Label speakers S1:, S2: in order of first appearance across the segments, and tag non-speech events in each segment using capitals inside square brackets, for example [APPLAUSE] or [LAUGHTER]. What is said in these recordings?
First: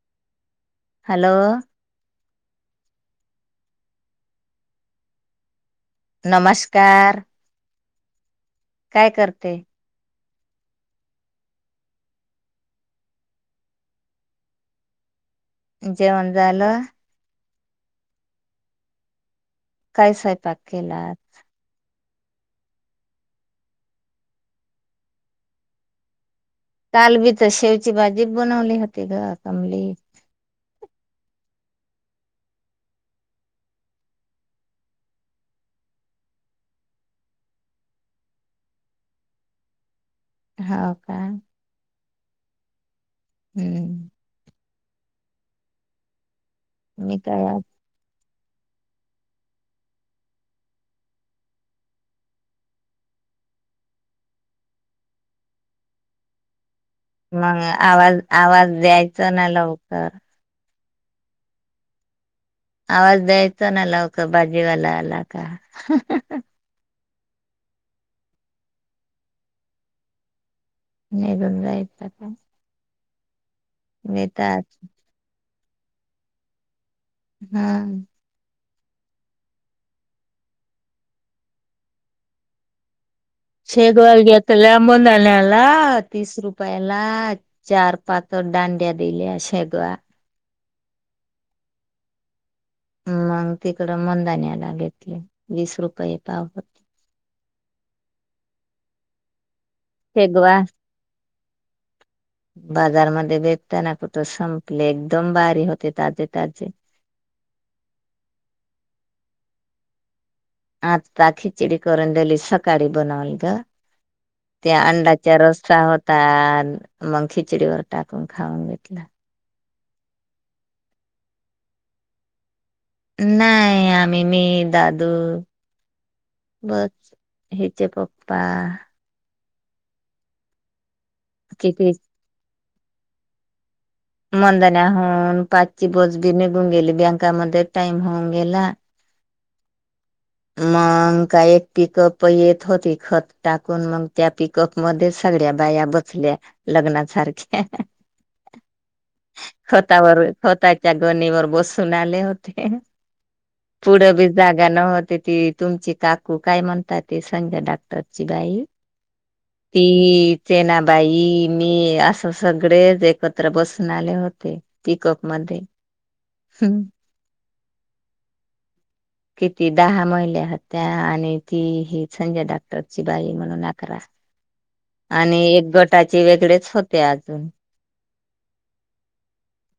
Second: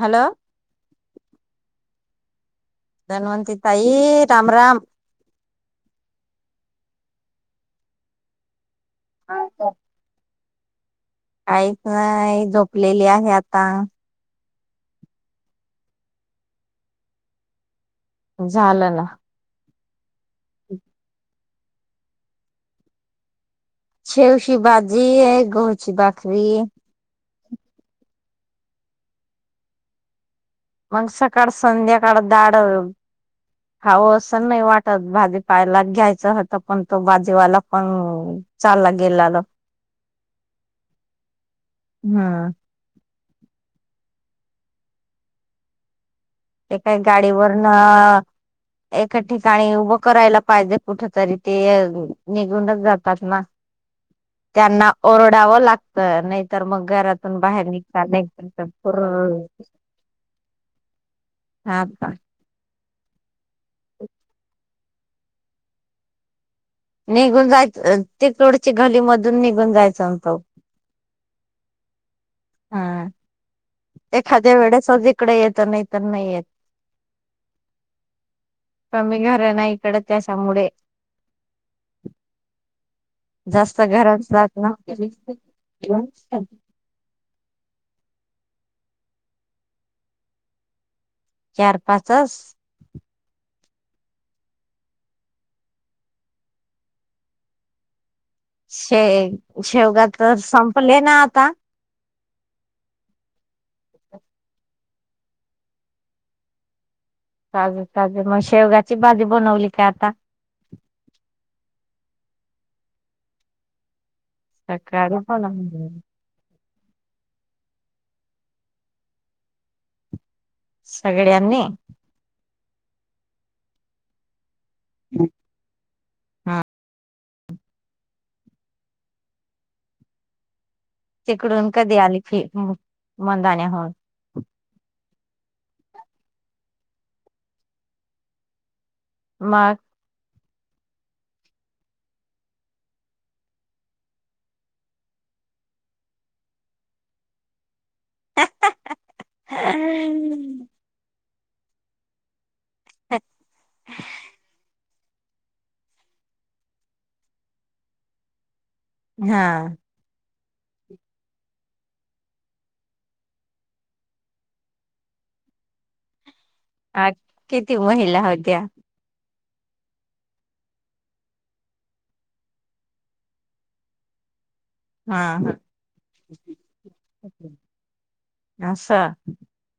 S1: Hello.
S2: Hello.
S1: Dhanwanti ताई, राम राम.
S2: नमस्कार. काय करते?
S1: आई काय झोपलेली आहे आता.
S2: जेवण झालं?
S1: झालंना.
S2: काय स्वयंपाक केला आज?
S1: शेवशी बाजी हाय, गहूची बाक री.
S2: काल बी तर शेवची भाजी बनवली होती गं कमली.
S1: मग सकाळ संध्याकाळ दाड खावं असं नाही वाटत. भाजीपाला घ्यायचा होता, पण तो भाजीवालापण चालला गेलालं.
S2: हो का?
S1: हम्म.
S2: हम्म.
S1: ते काही
S2: मी काय
S1: गाडीवरनं एका ठिकाणी उभं करायला पाहिजे कुठतरी ते, निघूनच जातात ना. त्यांना ओरडावं लागतं, नाहीतर मग घरातून
S2: मग
S1: बाहेर निघता
S2: आवाज
S1: निघता
S2: आवाज द्यायचं
S1: पूर्ण
S2: ना लवकर?
S1: हा का?
S2: आवाज द्याय चना लवकर. भाजीवाला ला का
S1: निघून जायचं ते रोडची गाडी मधून निघून जायचं होत.
S2: निघून जायचं का?
S1: हां एखाद्या
S2: देतात
S1: वेळेसच इकडे येत तर मी तर नाही येत
S2: हां
S1: कमी घर ना इकडं त्याच्यामुळे. जास्त घरात
S2: शेगवाल
S1: जात ना
S2: घेतल्या मन [UNINTELLIGIBLE] आल्याला तीस रुपयाला चार पातं दांड्या दिल्या शेगवा
S1: चार पाचंच
S2: मग तिकडं मंदानला घेतले वीस रुपये पाव होते.
S1: शे शेवगा तर
S2: शेगवा
S1: संपले ना का
S2: बाजारमध्ये भेटता ना कुठं संपले एकदम भारी होते ताजे ताजे.
S1: ताजे ताजे मग शेवगाची भाजी बनवली काय आता?
S2: आता खिचडी करून दिली सकाळी बनवल ग. त्या
S1: सकाळी
S2: अंड्याच्या रस्सा
S1: बनवली
S2: होता. मग खिचडीवर टाकून खाऊन घेतला.
S1: सगळ्यांनी
S2: नाही आम्ही, मी दादू बस. हेजे पप्पा
S1: तिकडून
S2: किती
S1: कधी आली फि मंदान होवून
S2: मंदण्या होन पाचची बस बी निघून गेली बँकामध्ये टाइम होऊन गेला.
S1: मग
S2: मग काय एक पिकप येत होते त्या पिकप मध्येच सगळ्या पाया बसल्या लग्नासारखे स्वतःवर स्वतःच्या गोणीवर बसून आले होते. पुढं बी जागा न होत ती तुमची काकू काय म्हणतात ते संघ्या डाक्टरची बाई
S1: हा
S2: ती सेनाबाई मी असं सगळेच एकत्र बसून आले होते पिकअप मध्ये. हम्म.
S1: आ किती महिला होत्या?
S2: किती दहा महिल्या होत्या आणि तीही संजय डाक्टरची बाई म्हणून अकरा
S1: हा
S2: आणि एक गटाचे वेगळेच होते अजून
S1: हा असं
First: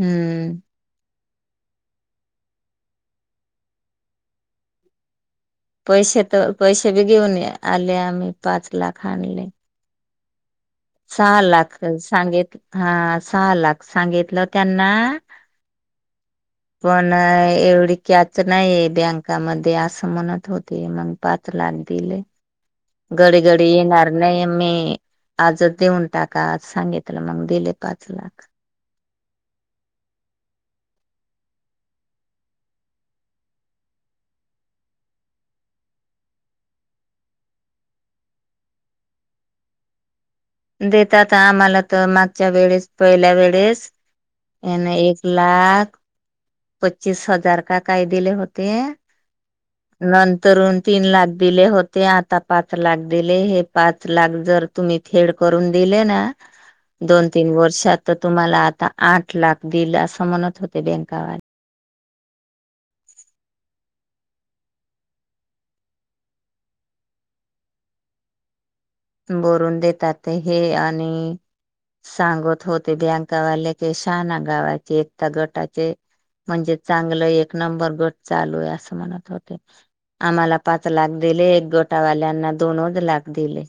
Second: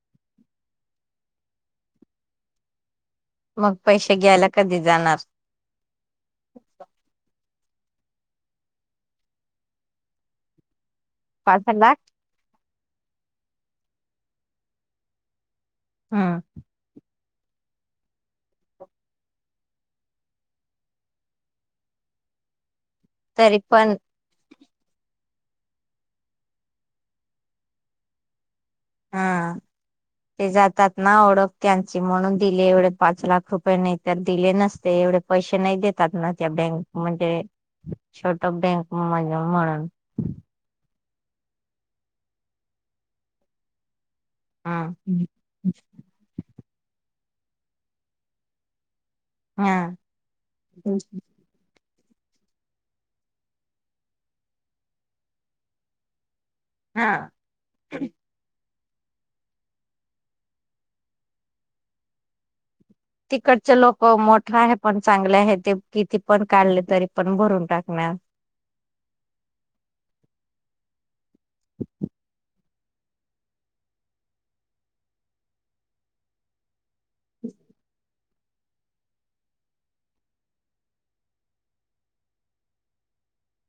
S2: हम्म. हम् [UNINTELLIGIBLE]
S1: मग पैसे घ्यायला कधी जाणार?
S2: पैसे तर पैसे बी घेऊन या आले आम्ही पाच लाख आणले. सहा लाख सांगितले हा सहा लाख सांगितलं त्यांना.
S1: हा.
S2: नाही एवढी कॅच नाहीय बँकामध्ये असं म्हणत होते, मग पाच लाख दिले. गडी
S1: तरी
S2: गडी
S1: पण
S2: येणार नाही मी. आजच देऊन टाका सांगितलं मग दिले पाच लाख.
S1: हा ते जातात ना ओळख त्यांची म्हणून दिले एवढे पाच लाख रुपये. नाही तर दिले नसते एवढे पैसे नाही देतात ना त्या बँक म्हणजे छोट बँक म्हण म्हणून.
S2: देतात आम्हाला तर मागच्या वेळेस पहिल्या वेळेस,
S1: हा
S2: एने एक लाख पच्चीस हजार का काय दिले होते.
S1: हा
S2: नंतरून तीन लाख दिले हो ते आता पाच लाख दिले हे पाच लाख जर तुम्ही थेड करून दिले ना
S1: हा
S2: दोन तीन वर्षात तर तुम्हाला आता आठ लाख दिल असं म्हणत होते बँकावाले.
S1: तिकडचे लोक मोठा आहे पण चांगले आहे ते किती पण काढले तरी पण भरून टाकणार.
S2: बरून देतात हे आणि सांगत होते, बँकावाले क शहाान गावाचे एकता गटाचे म्हणजे चांगलं एक नंबर गट. चालू आहे, असं म्हणत होते आम्हाला पाच लाख दिले. एक गोटावाल्यांना दोनच लाख दिले.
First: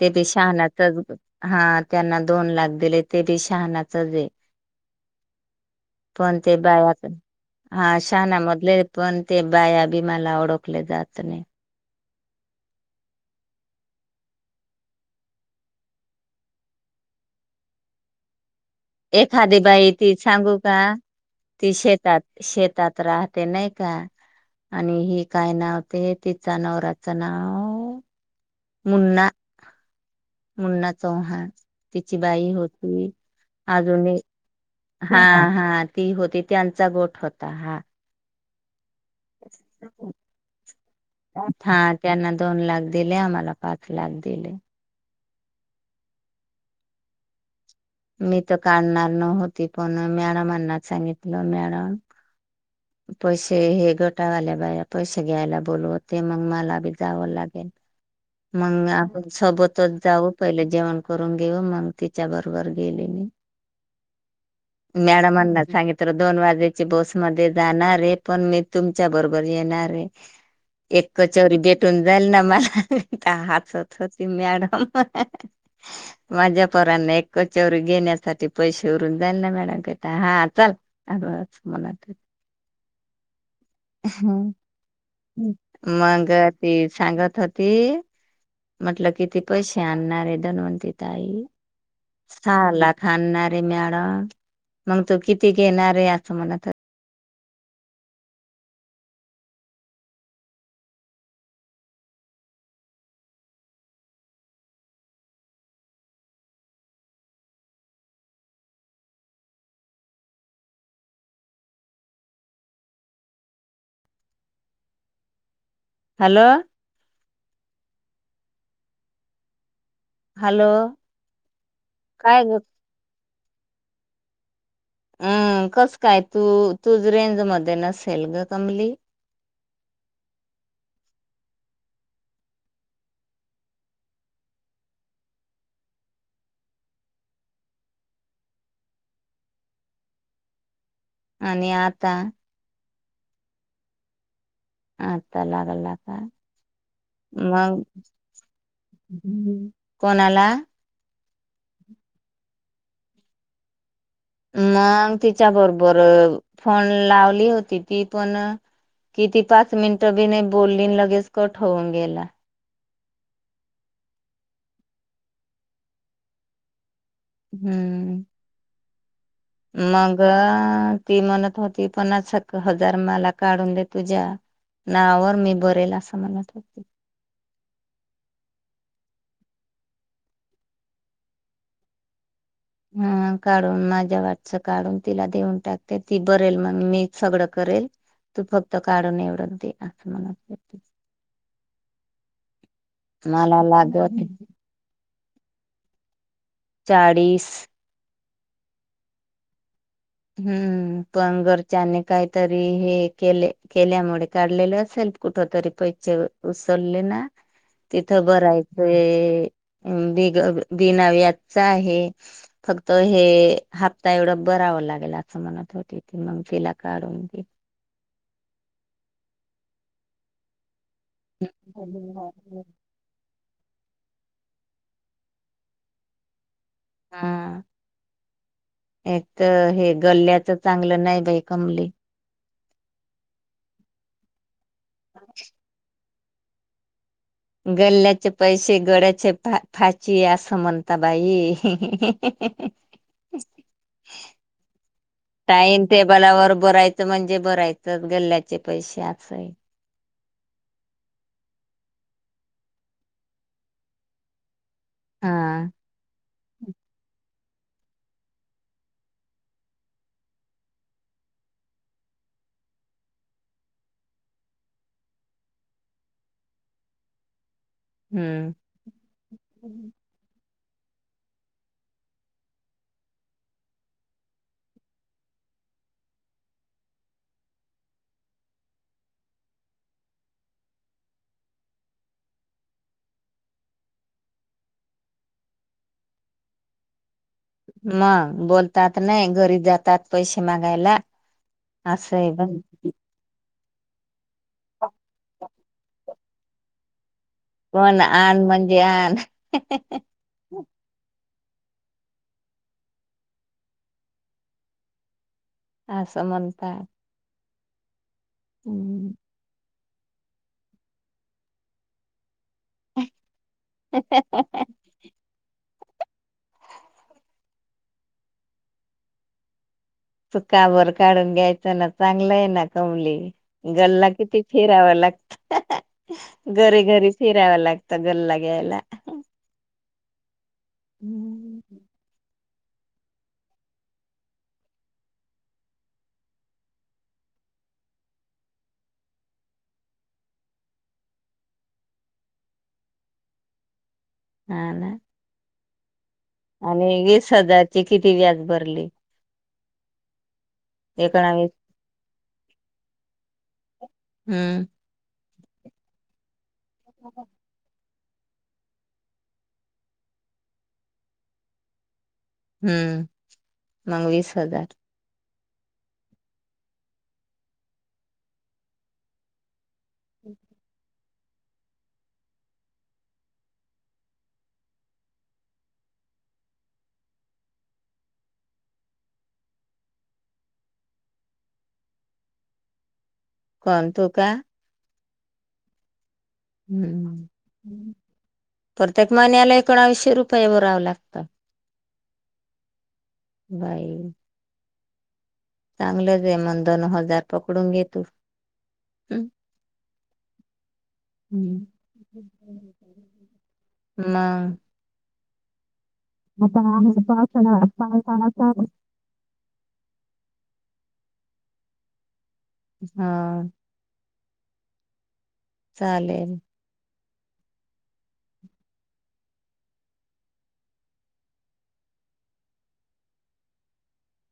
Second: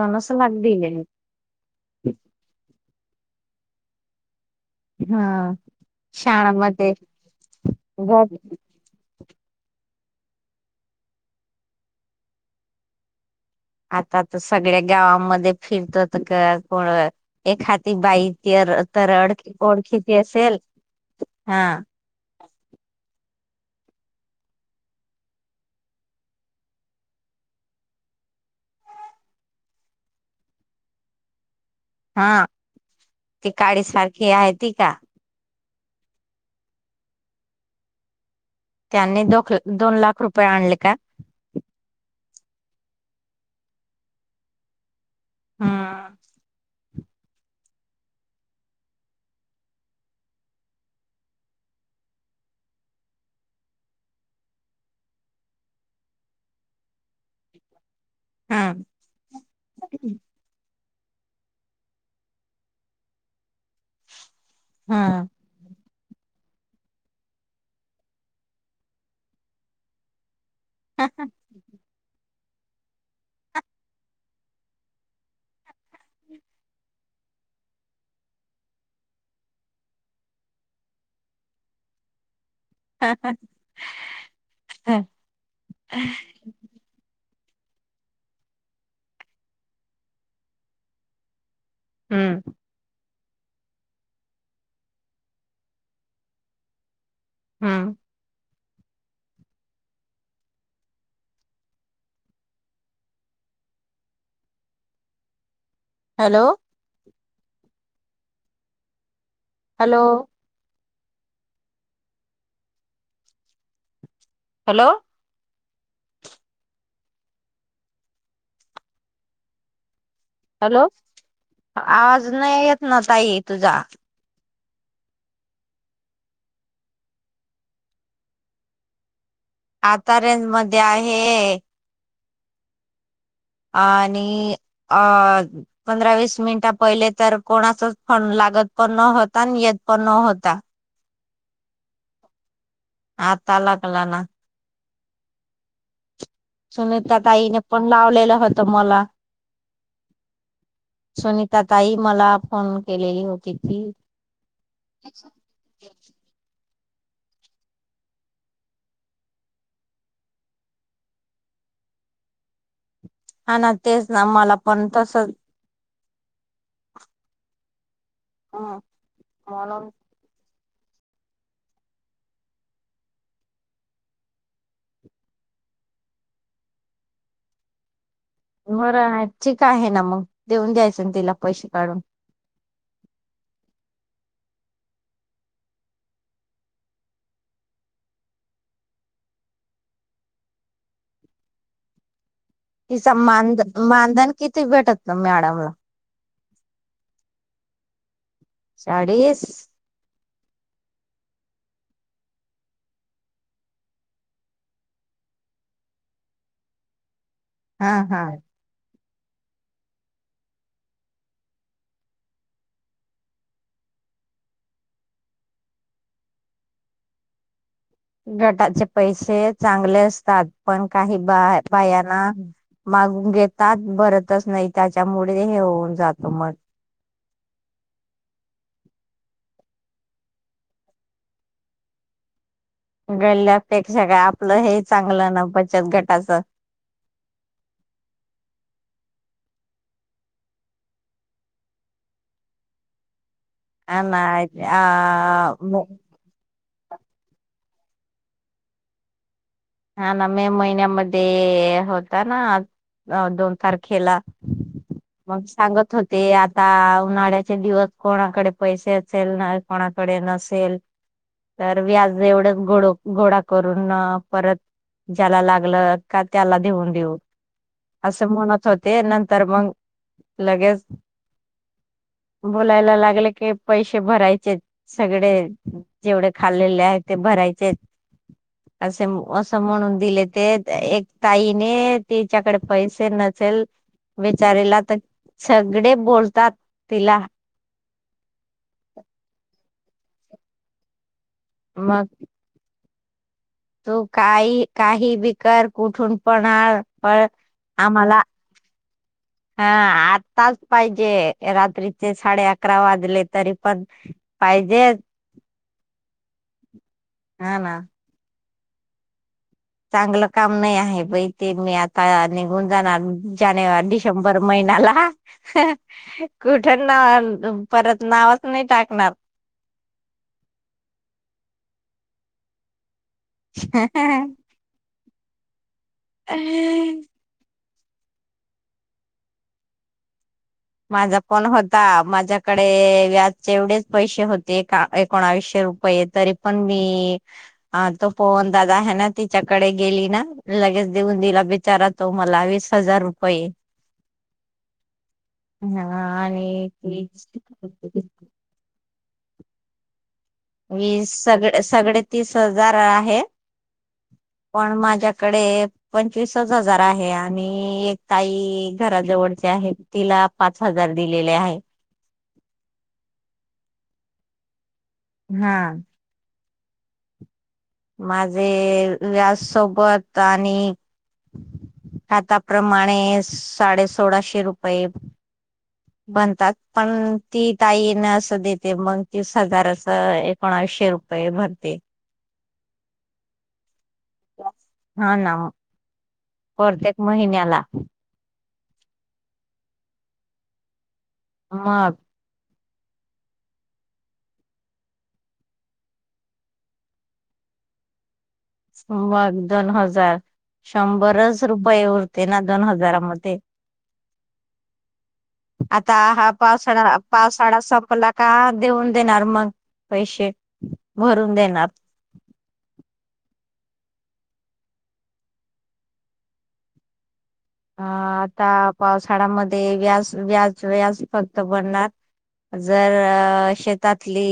S2: ते बी
S1: लागली
S2: शहानाचच हा त्यांना दोन लाख दिले. ते बी शहाणाच देे
S1: हा
S2: पण ते
S1: शाळामध्ये
S2: बाया हा
S1: गट
S2: शहाणामधले पण! ते बाया बी मला ओळखले जात नाही.
S1: आता तर सगळ्या गावामध्ये फिरत का कोण एखाती बाई! ती तर अडखी
S2: एखादी बाई ती
S1: ओळखीची
S2: सांगू
S1: असेल
S2: का
S1: हा
S2: ती शेतात शेतात राहते. ते नाही का आणि हि काय नावते तिचा नवराचं नाव? मुन्ना! मुन्ना चौहान. तिची
S1: हा
S2: बाई होती
S1: ती काळी
S2: अजून
S1: सारखी आहे ती का
S2: हा हा. ती होती त्यांचा गोठ होता हा.
S1: त्यांनी दो दोन लाख रुपये आणले का?
S2: हा त्यांना दोन लाख दिले. आम्हाला पाच लाख दिले.
S1: ह
S2: मी तर काढणार न होती, पण मॅडमांना सांगितलं मॅडम पैसे हे गटावाल्या बा पैसे घ्यायला बोलवते मग मला बी जावं लागेल.
S1: हम्म
S2: मग आपण सोबतच जाऊ पहिले जेवण करून घेऊ मग तिच्या बरोबर गेले मी
S1: हम्म
S2: मॅडमांना सांगित तर दोन वाजेची बसमध्येध्ये जाणारे पण मी तुमच्या बरोबर येणारे एक कचवरी भेटून जाईल ना मला हचत होती मॅडम माझ्या पांना कचोरी घेण्यासाठी पैसे उरून जाईल ना मॅडम घता हा चल अ मनात हो मग तेी सांगत होते ती म्हटल किती पैसे आणणारे धन्वंती ताई
S1: हम्म
S2: ल थांानणारे मॅडम मग तो किती घेणारे असं मला तर
S1: हम्म hello hello hello
S2: hello
S1: hello आवाज
S2: काय ग
S1: नाही येत ना ताईत तु जा
S2: अं कस काय तू तू रेंज मध्ये नसेल ग कमली
S1: आता रेंन्ज मध्ये आहे आणि अ पंधरा वीस मिनिट पहिले तर कोणाचच फोन लागत पण न होता आणि येत पण न होता
S2: आणि आता
S1: आता लागला ना
S2: आता लागला का
S1: सुनीता ताईने
S2: मग
S1: पण लावलेलं होतं मला
S2: कोणाला
S1: सुनीता ताई मला फोन केलेली होती ती
S2: मग तिच्या बरोबर फोन लावली होती ती पण किती पाच मिनटं बी नाही बोलली लगेच कट होऊन गेला
S1: हा ना तेच ना मला पण तस
S2: हम्म [INAUDIBLE]
S1: हा [INAUDIBLE]
S2: मग ती म्हणत होती पन्नास हजार मला काढून दे तुझ्या नावावर मी बरेल असं म्हणत होते
S1: बरं आहे ठीक आहे ना मग देऊन द्यायचं ना तिला पैसे काढून
S2: हा काढून माझ्या वाटच काढून तिला देऊन टाकते ती बरेल मग मी सगळं करेल तू फक्त काढून एवडून ते असं म्हणत
S1: तिचा माध
S2: मला लागत
S1: मानधन किती भेटत मॅडम ला
S2: चाळीस
S1: चाळीस
S2: हम्म पण घरच्यांनी काहीतरी हे केले केल्यामुळे काढलेले असेल कुठ तरी पैसे उचलले ना.
S1: हा हा.
S2: तिथं भरायचे. बिनाव याचा आहे फक्त हे हप्ता एवढं भराव लागत. अस म्हणत होती ती मग तिला काढून
S1: गटाचे पैसे चांगले असतात. पण काही बायाना मागून घेतात भरत तच नाही त्याच्यामुळे हे होऊन जातो मग.
S2: हा एक तर हे गल्ल्याचं चांगलं नाही बाई कमली.
S1: गंल्यापेक्षा काय आपलं हे चांगलं ना बचत गट. [INAUDIBLE]
S2: गल्ल्याचे पैसे गळ्याचे फाशी असं म्हणता बाई.
S1: हा ना आ
S2: टाइम टेबलावर भरायचं म्हणजे भरायचं. गल्ल्याचे पैसे असाय
S1: ह ना मे महिन्यामध्ये होता ना अ दोन तारखेला मग
S2: हा
S1: सांगत होते आता उन्हाळ्या चे दिवस कोणाकडे पैसे असेल ना कोणाकडे नसेल तर व्याज एवढं गोळा करून परत ज्याला लागलं का त्याला देऊन देऊ. असं
S2: हम्म.
S1: म्हणत होते नंतर मग लगेच बोलायला लागले की पैसे भरायचेच सगळे जेवढे खाल्लेल्ले आहे ते भरायचे. असे म्हणून दिले ते एक ताईने तिच्याकडे पैसे नसेल बिचारीला तर सगळे बोलतात तिला
S2: मग बोलतात नाही घरी जातात पैसे मागायला.
S1: मग
S2: असंय बग.
S1: तू काही काही बिकर कुठून पण आन पण
S2: पण
S1: आम्हाला
S2: आण म्हणजे आण
S1: हा आत्ताच पाहिजे रात्रीचे साडे अकरा वाजले तरी पण पाहिजेच.
S2: आसं म्हणतात
S1: हा ना.
S2: हम्.
S1: चांगलं काम नाही आहे बाई ते मी आता निघून जाणार. जानेवारी, डिसेंबर महिनाला. कुठ नाव परत नावच नाही टाकणार.
S2: चुका भर काढून घ्यायचं ना चांगलं आहे ना कमली गल्ला किती फिराव लाग घरी घरी फिराव लाग त गल्ला घ्यायला.
S1: माझा पण
S2: हम्म.
S1: होता. माझ्या कडे व्यजचे एवढेच पैसे होते एकोणावीशे रुपये तरी पण मी तो पोवन दादा हे ना तिच्याकडे गेली ना लगेच देऊन दिला बिचारा तो मला वीस हजार रुपये
S2: हा ना
S1: हा
S2: आणि वीस हजारची किती व्याज भरली
S1: वीस
S2: एकोणावीस
S1: सगळे सगडे तीस हजार आहे
S2: हम्म.
S1: पण माझ्याकडे पंचवीसच हजार आहे आणि एक ताई घराजवळचे आहे तिला पाच हजार दिलेले आहे.
S2: हम्म मग वीस हजार
S1: हा माझे व्याज सो प त आणि खाताप्रमाणे साडे सोळाशे रुपये बनतात, पण ती ताईन असं देते मग तीस हजार आसं एकोणावशे रुपये भरते.
S2: कण? तू का?
S1: हा ना परतेक
S2: हम्म.
S1: महिन्याला
S2: प्रत्येक महिन्याला एकोणावीशे रुपये भराव लाग
S1: मग
S2: बाई चांगलं जे म्हण दोन हजार पकडून घे तू हम्म.
S1: समवार दोन हजार शंभरच
S2: हम्म.
S1: रुपये उरते ना
S2: मग
S1: दोन हजारामध्ये [INAUDIBLE] आता हा
S2: आता
S1: पावसाळा
S2: आहे
S1: पावसाळा संपला का
S2: पावसाळा चालू
S1: देऊन देणार मग पैशे भरून देणार
S2: हा चालेल
S1: अ आता पावसाळ्यामध्ये व्याज-व्याज-व्याज फक्त भरणार, जर शेतातली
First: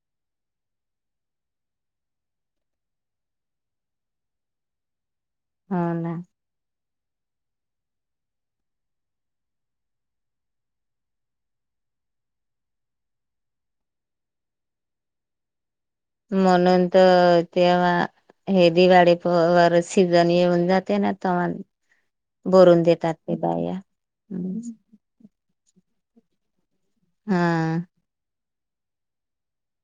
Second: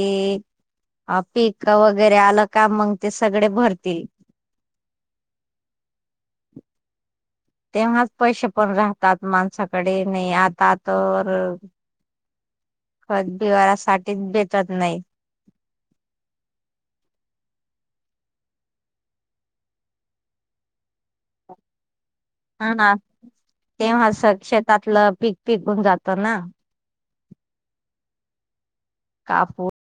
S1: पीक वगैरे आलं का मग ते सगळे भरतील.
S2: ह ना.
S1: तेव्हाच पैसे पण राहतात माणसाकडे नाही आता तर खतबिवारासाठीच बचत नाही.
S2: म्हणून तर तेव्हा हे दिवाळी वर सीजन येऊन जाते ना तवा.
S1: हा ना तेव्हा सग शेतातलं पीक. पिकून जातो ना.
S2: हअ.
S1: कापूस.